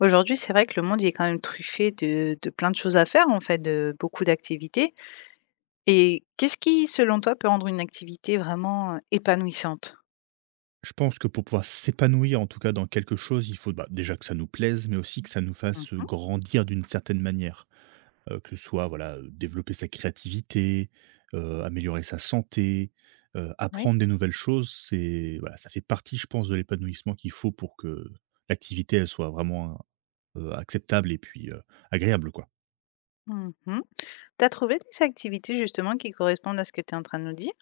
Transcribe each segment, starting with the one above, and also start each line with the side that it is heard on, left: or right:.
left: Aujourd'hui, c'est vrai que le monde il est quand même truffé de plein de choses à faire en fait, de beaucoup d'activités et qu'est-ce qui, selon toi, peut rendre une activité vraiment, épanouissante?
right: Je pense que pour pouvoir s'épanouir, en tout cas dans quelque chose, il faut bah, déjà que ça nous plaise, mais aussi que ça nous fasse
left: Mmh.
right: grandir d'une certaine manière. Que ce soit voilà, développer sa créativité, améliorer sa santé,
left: Oui.
right: apprendre des nouvelles choses, c'est voilà, ça fait partie, je pense, de l'épanouissement qu'il faut pour que l'activité elle soit vraiment acceptable et puis agréable, quoi.
left: Mmh mh. Trouvé des activités justement qui correspondent à ce que tu es en train de nous dire?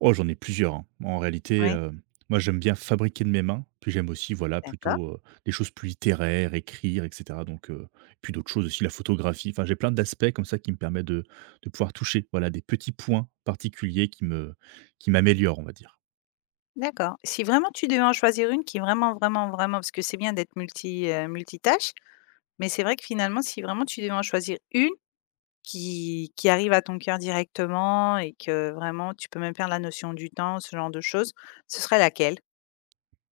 right: Oh, j'en ai plusieurs, hein. En réalité,
left: Oui,
right: moi, j'aime bien fabriquer de mes mains, puis j'aime aussi, voilà,
left: d'accord,
right: plutôt, les choses plus littéraires, écrire et cetera donc puis d'autres choses aussi, la photographie. Enfin, j'ai plein d'aspects comme ça qui me permettent de pouvoir toucher, voilà, des petits points particuliers qui m'améliorent, on va dire.
left: d'accord. Si vraiment tu devais en choisir une qui vraiment, vraiment, vraiment parce que c'est bien d'être multitâche, mais c'est vrai que finalement si vraiment tu devais en choisir une. Qui arrive à ton cœur directement et que vraiment tu peux même perdre la notion du temps, ce genre de choses, ce serait laquelle?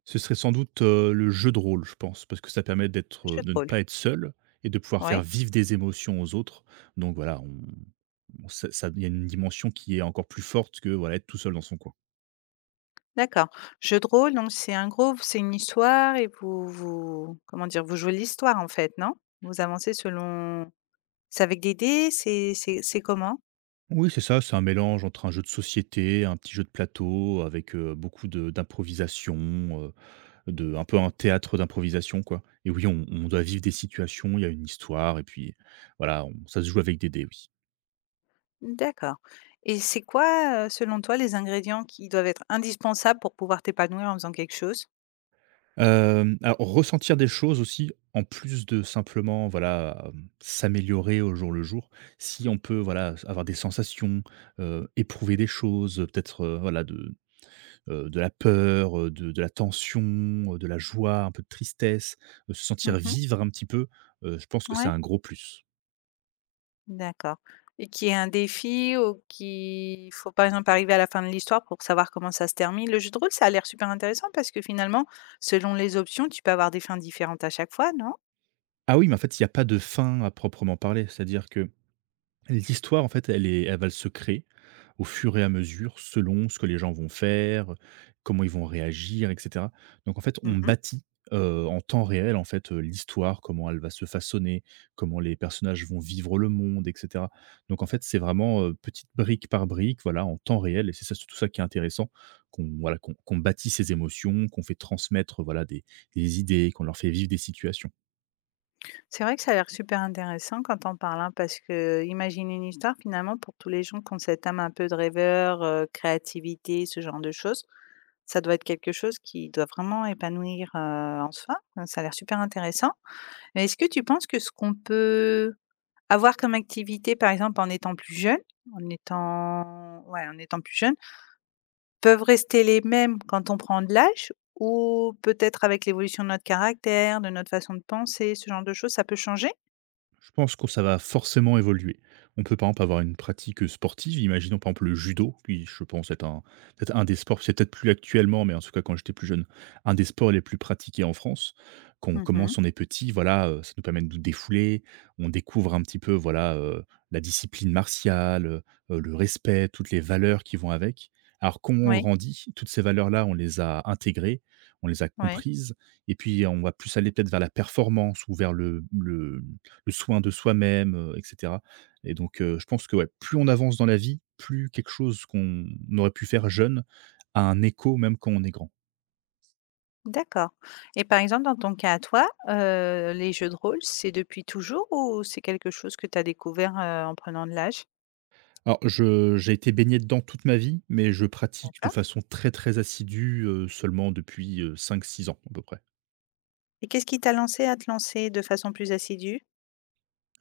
right: Ce serait sans doute, le jeu de rôle, je pense, parce que ça permet
left: Le jeu de
right: de ne
left: rôle.
right: pas être seul et de pouvoir
left: Oui,
right: faire vivre des émotions aux autres donc voilà, on ça il y a une dimension qui est encore plus forte que, voilà, être tout seul dans son coin.
left: d'accord. Jeu de rôle, donc c'est un groupe, c'est une histoire et vous vous comment dire? Vous jouez l'histoire en fait, non? Vous avancez selon, c'est avec des dés? C'est comment?
right: Oui, c'est ça, c'est un mélange entre un jeu de société, un petit jeu de plateau avec, beaucoup de d'improvisation, de un peu un théâtre d'improvisation, quoi et oui, on doit vivre des situations, il y a une histoire et puis voilà, on ça se joue avec des dés, oui.
left: D'accord, et c'est quoi, selon toi, les ingrédients qui doivent être indispensables pour pouvoir t'épanouir en faisant quelque chose?
right: Alors ressentir des choses aussi, en plus de simplement, voilà, s'améliorer au jour le jour. Si on peut, voilà, avoir des sensations, éprouver des choses, peut-être, voilà de la peur, de la tension, de la joie, un peu de tristesse, se sentir
left: Mmh.
right: vivre un petit peu, je pense que c'est
left: Ouais.
right: un gros plus.
left: D'accord, et qu'il y ait un défi ou qu'il faut, par exemple, arriver à la fin de l'histoire pour savoir comment ça se termine? Le jeu de rôle, ça a l'air super intéressant parce que finalement, selon les options, tu peux avoir des fins différentes à chaque fois, non?
right: Ah oui, mais en fait, il y a pas de fin à proprement parler, c'est-à-dire que l'histoire, en fait, elle va se créer au fur et à mesure, selon ce que les gens vont faire, comment ils vont réagir, et cetera. Donc en fait, on
left: Mmh.
right: bâtit, en temps réel, en fait, l'histoire, comment elle va se façonner, comment les personnages vont vivre le monde, et cetera. Donc en fait, c'est vraiment, petite brique par brique, voilà, en temps réel et c'est ça, c'est tout ça qui est intéressant, qu'on voilà, qu'on bâtit ses émotions, qu'on fait transmettre, voilà, des idées, qu'on leur fait vivre des situations.
left: C'est vrai que ça a l'air super intéressant quand on parles, hein, parce que qu'imaginer une histoire, finalement, pour tous les gens qui ont cette âme un peu de rêveur, créativité, ce genre de choses, ça doit être quelque chose qui doit vraiment épanouir, en soi. Ça a l'air super intéressant. Mais est-ce que tu penses que ce qu'on peut avoir comme activité, par exemple, en étant plus jeune, en étant ouais, en étant plus jeune, peuvent rester les mêmes quand on prend de l'âge ou peut-être avec l'évolution de notre caractère, de notre façon de penser, ce genre de choses, ça peut changer?
right: Je pense que ça va forcément évoluer. On peut par exemple avoir une pratique sportive, imaginons par exemple le judo, qui je pense est peut-être un des sports, c'est peut-être plus actuellement, mais en tout cas quand j'étais plus jeune, un des sports les plus pratiqués en France. Quand on
left: Mmh.
right: commence, on est petit, voilà, ça nous permet de nous défouler, on découvre un petit peu, voilà, la discipline martiale, le respect, toutes les valeurs qui vont avec. Alors quand on
left: Oui,
right: grandit, toutes ces valeurs-là, on les a intégrées, on les a
left: oui,
right: comprises, et puis on va plus aller peut-être vers la performance ou vers le soin de soi-même, et cetera et donc je pense que, ouais, plus on avance dans la vie, plus quelque chose qu'on aurait pu faire jeune a un écho même quand on est grand.
left: d'accord, et par exemple, dans ton cas à toi, les jeux de rôle, c'est depuis toujours ou c'est quelque chose que tu as découvert, en prenant de l'âge?
right: Alors je j'ai été baigné dedans toute ma vie, mais je pratique de
left: D'accord,
right: façon très, très assidue, seulement depuis, cinq six ans à peu près.
left: et qu'est-ce qui t'a lancé à te lancer de façon plus assidue?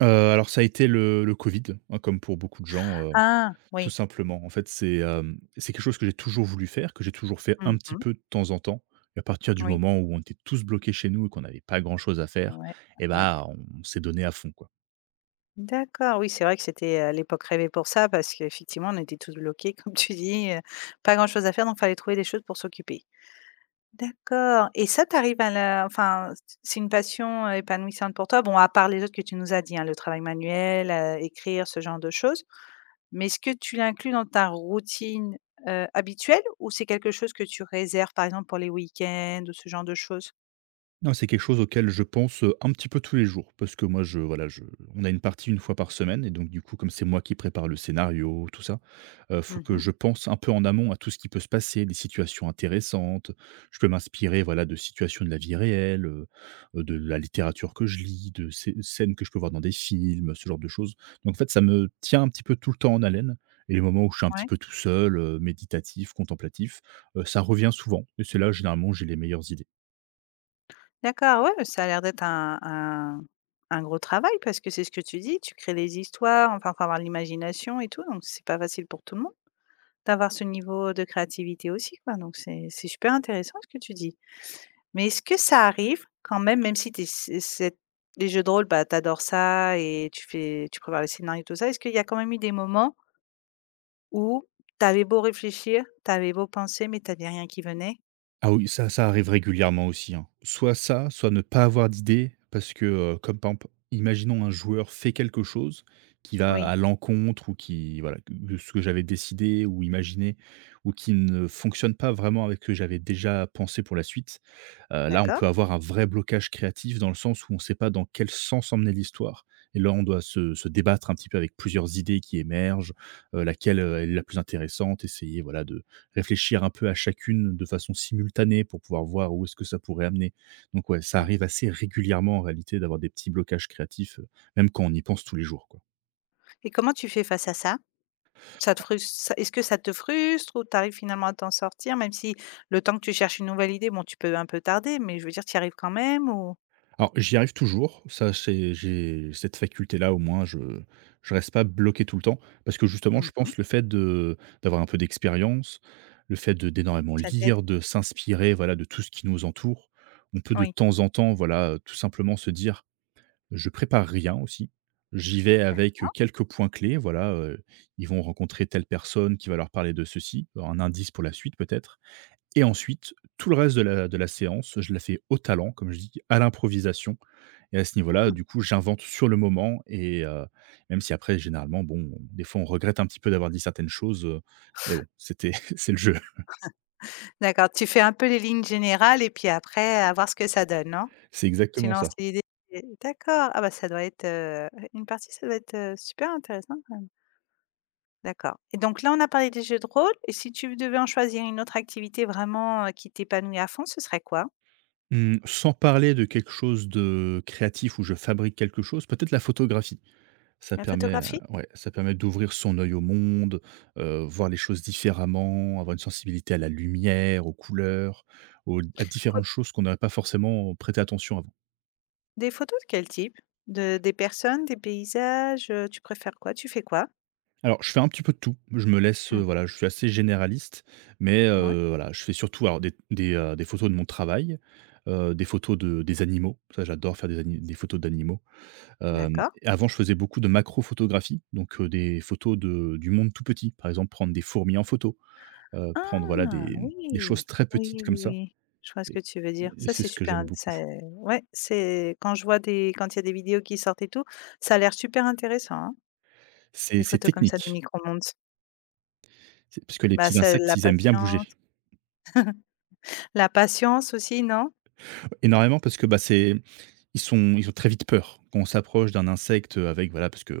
right: Heu, alors ça a été le covid, hein, comme pour beaucoup de gens.
left: Ah!
right: Tout
left: Oui.
right: simplement. En fait, c'est quelque chose que j'ai toujours voulu faire, que j'ai toujours fait un petit
left: Mmh.
right: peu de temps en temps et à partir du
left: Oui.
right: moment où on était tous bloqués chez nous et qu'on n'avait pas grand chose à faire
left: Ouais.
right: eh
left: Ouais.
right: bah, on s'est donné à fond, quoi.
left: D'accord, oui, c'est vrai que c'était, l'époque rêvée pour ça parce qu'effectivement, on était tous bloqués comme tu dis, pas grand-chose à faire donc fallait trouver des choses pour s'occuper. D'accord, et ça tu à la enfin, c'est une passion, épanouissante pour toi? Bon, à part les autres que tu nous as dit, hein, le travail manuel, écrire, ce genre de choses. Mais est-ce que tu l'inclus dans ta routine, habituelle ou c'est quelque chose que tu réserves, par exemple, pour les week-ends ou ce genre de choses?
right: Non, c'est quelque chose auquel je pense, un petit peu tous les jours parce que moi je voilà, je on a une partie une fois par semaine et donc du coup, comme c'est moi qui prépare le scénario, tout ça, faut
left: Mmh
right: que
left: mh.
right: je pense un peu en amont à tout ce qui peut se passer, des situations intéressantes. Je peux m'inspirer, voilà, de situations de la vie réelle, de la littérature que je lis, de scènes que je peux voir dans des films, ce genre de choses. Donc en fait, ça me tient un petit peu tout le temps en haleine et les moments où je suis un petit
left: Ouais.
right: peu tout seul, méditatif, contemplatif, ça revient souvent et c'est là, généralement, où j'ai les meilleures idées.
left: D'accord, ouais, ça a l'air d'être un un gros travail parce que c'est ce que tu dis, tu crées les histoires, enfin, faut avoir l'imagination et tout, donc c'est pas facile pour tout le monde d'avoir ce niveau de créativité aussi, quoi, donc c'est super intéressant ce que tu dis. Mais est-ce que ça arrive quand même, même si t'es es c'est les jeux de rôle, bah, t'adores ça et tu prépares les scénarios, et tout ça, est-ce qu'il y a quand même eu des moments où t'avais beau réfléchir, t'avais beau penser, mais t'avais rien qui venait?
right: Ah oui, ça arrive régulièrement aussi, hein. Soit ça, soit ne pas avoir d'idée parce que, comme par exemple, imaginons un joueur fait quelque chose qui va
left: Oui,
right: à l'encontre ou qui voilà, de ce que j'avais décidé ou imaginé ou qui ne fonctionne pas vraiment avec ce que j'avais déjà pensé pour la suite. Là, on
left: d'accord.
right: peut avoir un vrai blocage créatif dans le sens où on ne sait pas dans quel sens emmener l'histoire et là, on doit se débattre un petit peu avec plusieurs idées qui émergent, laquelle, est la plus intéressante, essayer voilà de réfléchir un peu à chacune de façon simultanée pour pouvoir voir où est-ce que ça pourrait amener. Donc ouais, ça
left: Mmh.
right: arrive assez régulièrement en réalité d'avoir des petits blocages créatifs, même quand on y pense tous les jours, quoi.
left: Et comment tu fais face à ça? Ça te frus ça est-ce que ça te frustre ou tu arrives finalement à t'en sortir même si le temps que tu cherches une nouvelle idée, bon tu peux un peu tarder, mais je veux dire tu y arrives quand même ou?
right: Alors j'y arrive toujours, ça c'est j'ai cette faculté-là au moins, je reste pas bloqué tout le temps parce que justement je
left: Mmh.
right: pense le fait de d'avoir un peu d'expérience, le fait de d'énormément
left: Ça t'aide?
right: lire, de s'inspirer, voilà, de tout ce qui nous entoure, on peut de
left: Oui,
right: temps en temps, voilà, tout simplement se dire: Je prépare rien aussi. J'y vais avec, quelques points clés, voilà, ils vont rencontrer telle personne qui va leur parler de ceci, un indice pour la suite peut-être et ensuite tout le reste de la séance, je la fais au talent, comme je dis, à l'improvisation et à ce niveau-là, du coup, j'invente sur le moment et même si après généralement, bon, des fois on regrette un petit peu d'avoir dit certaines choses, mais bon, c'était c'est le jeu.
left: d'accord, tu fais un peu les lignes générales et puis après à voir ce que ça donne, non?
right: C'est
left: Tu
right: exactement
left: lances
right: ça.
left: l'idée et d'accord, ah bah, ça doit être, une partie ça doit être, super intéressant quand même. D'accord, et donc là on a parlé des jeux de rôle et si tu devais en choisir une autre activité vraiment, qui t'épanouit à fond, ce serait quoi?
right: Mmh, Sans parler de quelque chose de créatif où je fabrique quelque chose, peut-être la photographie. Ça
left: La
right: permet,
left: photographie?
right: ouais, ça permet d'ouvrir son œil au monde, voir les choses différemment, avoir une sensibilité à la lumière, aux couleurs, aux à différentes choses qu'on n'aurait pas forcément prêté attention avant.
left: Des photos de quel type? De des personnes, des paysages, tu préfères quoi? Tu fais quoi?
right: Alors je fais un petit peu de tout, je me laisse,
left: Mmh.
right: voilà, je suis assez généraliste, mais
left: Ouais,
right: voilà, je fais surtout alors des photos de mon travail, des photos de des animaux, ça j'adore faire des photos d'animaux.
left: d'accord.
right: Avant je faisais beaucoup de macrophotographie, donc des photos de du monde tout petit, par exemple prendre des fourmis en photo. Prendre
left: Ah
right: voilà des choses
left: oui!
right: très petites
left: Oui,
right: comme
left: oui,
right: ça
left: oui. Je vois ce que
right: et
left: tu veux dire.
right: et
left: Ça,
right: c'est
left: c'est
right: ce que
left: super
right: j'aimais
left: int
right: beaucoup.
left: ça ouais, c'est quand je vois des quand il y a des vidéos qui sortent et tout, ça a l'air super intéressant, hein,
right: C'est
left: les
right: c'est
left: photos comme ça du
right: technique,
left: micro-monde.
right: c'est parce que les
left: Bah,
right: petits
left: c'est
right: insectes,
left: la
right: ils aiment bien
left: patience,
right: bouger.
left: aussi, non?
right: Énormément parce que, bah, c'est ils ont très vite peur. Quand on s'approche d'un insecte, avec voilà, parce que,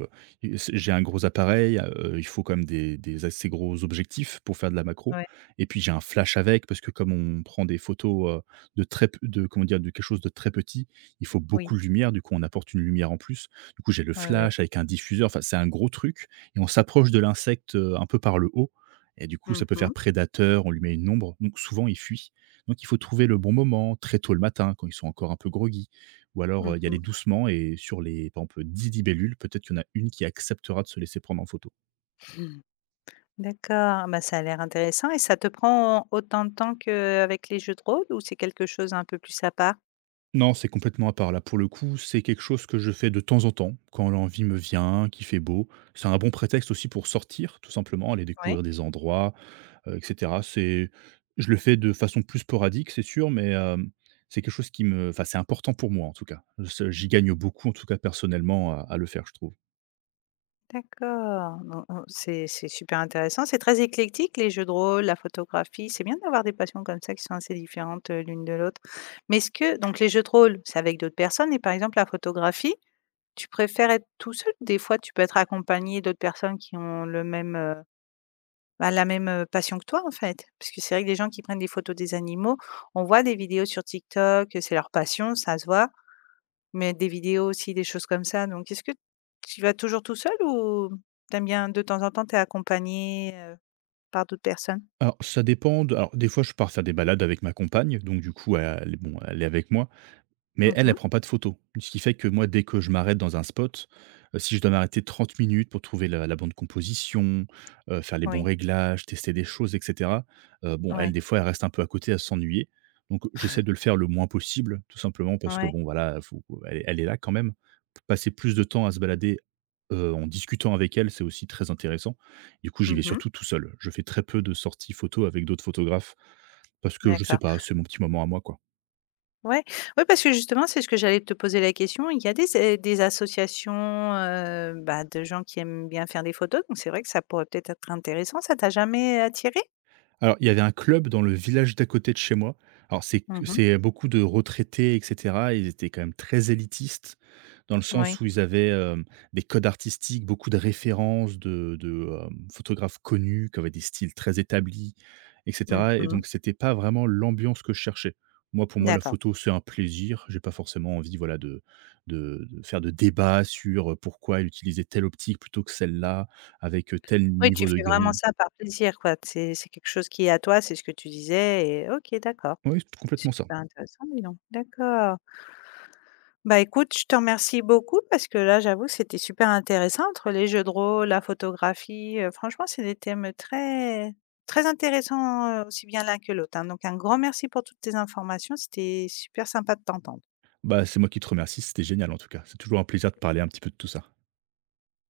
right: c'est j'ai un gros appareil, il faut quand même des assez gros objectifs pour faire de la macro
left: Ouais,
right: et puis j'ai un flash avec parce que comme on prend des photos, de très p de comment dire? De quelque chose de très petit, il faut
left: oui,
right: beaucoup de lumière, du coup on apporte une lumière en plus. Du coup j'ai le
left: ouais, ouais.
right: flash avec un diffuseur, enfin c'est un gros truc et on s'approche de l'insecte, un peu par le haut et du coup
left: Mmh
right: ça peut faire
left: mh.
right: prédateur, on lui met une ombre, donc souvent il fuit donc il faut trouver le bon moment, très tôt le matin, quand ils sont encore un peu groggy, ou alors y aller
left: Mmh.
right: doucement et sur les, par exemple, 10 libellules, peut-être qu'il y en a une qui acceptera de se laisser prendre en photo.
left: D'accord, bah, ça a l'air intéressant et ça te prend autant de temps qu'avec les jeux de rôle ou c'est quelque chose un peu plus à part?
right: Non, c'est complètement à part là. Pour le coup, c'est quelque chose que je fais de temps en temps, quand l'envie me vient, qu'il fait beau. C'est un bon prétexte aussi pour sortir, tout simplement, aller
left: Oui.
right: découvrir des endroits, etc. C'est, je le fais de façon plus sporadique, c'est sûr, mais c'est quelque chose qui me, enfin, c'est important pour moi en tout cas. J'y gagne beaucoup, en tout cas personnellement, à le faire, je trouve.
left: D'accord. Non, non, c'est super intéressant. C'est très éclectique les jeux de rôle, la photographie. C'est bien d'avoir des passions comme ça qui sont assez différentes, l'une de l'autre. Mais est-ce que donc les jeux de rôle, c'est avec d'autres personnes et par exemple la photographie, tu préfères être tout seul? Des fois, tu peux être accompagné d'autres personnes qui ont le même, bah, la même, passion que toi, en fait. Parce que c'est vrai que les gens qui prennent des photos des animaux, on voit des vidéos sur TikTok, c'est leur passion, ça se voit, mais des vidéos aussi, des choses comme ça, donc est-ce que tu vas toujours tout seul ou t'aimes bien de temps en temps, t'es accompagné, par d'autres personnes?
right: Alors ça dépend de alors des fois je pars faire des balades avec ma compagne, donc du coup elle bon, elle est avec moi, mais
left: Mmh
right: elle, elle
left: mh.
right: prend pas de photos. Ce qui fait que moi, dès que je m'arrête dans un spot, si je dois m'arrêter 30 minutes pour trouver la bonne composition, faire les bons
left: Oui.
right: réglages, tester des choses et cetera, bon, elle,
left: Ouais.
right: des fois, elle reste un peu à côté à s'ennuyer. Donc j'essaie de le faire le moins possible, tout simplement parce que
left: Ouais.
right: bon, voilà, faut elle est là quand même. Passer plus de temps à se balader, en discutant avec elle, c'est aussi très intéressant. Du coup, j'y vais
left: Mmh.
right: surtout tout seul. Je fais très peu de sorties photos avec d'autres photographes parce que je sais
left: D'accord.
right: pas, c'est mon petit moment à moi, quoi.
left: Ouais. Ouais, parce que justement, c'est ce que j'allais te poser la question. Il y a des associations, bah, de gens qui aiment bien faire des photos, donc c'est vrai que ça pourrait peut-être être intéressant. Ça t'a jamais attiré?
right: Alors, il y avait un club dans le village d'à côté de chez moi. Alors,
left: Mmh.
right: c'est beaucoup de retraités et cetera. Ils étaient quand même très élitistes, dans le sens
left: Oui.
right: où ils avaient, des codes artistiques, beaucoup de références de photographes connus, qui avaient des styles très établis et
left: Mmh
right: cetera et
left: mh.
right: donc c'était pas vraiment l'ambiance que je cherchais. Moi, pour moi, la
left: D'accord.
right: photo, c'est un plaisir. J'ai pas forcément envie, voilà, de faire de débats sur, pourquoi utiliser telle optique plutôt que celle-là, avec, tel
left: Oui, tu
right: niveau de
left: fais vraiment
right: gris.
left: ça par plaisir, quoi. C'est quelque chose qui est à toi, c'est ce que tu disais et OK, d'accord.
right: Oui, c'est
left: C'est
right: complètement ça.
left: super intéressant, dis donc. D'accord. Bah, écoute, je te remercie beaucoup parce que là, j'avoue, c'était super intéressant entre les jeux de rôle, la photographie, franchement, c'est des thèmes très très intéressants, aussi bien l'un que l'autre, hein. Donc un grand merci pour toutes tes informations, c'était super sympa de t'entendre.
right: Bah, c'est moi qui te remercie, c'était génial en tout cas. C'est toujours un plaisir de parler un petit peu de tout ça.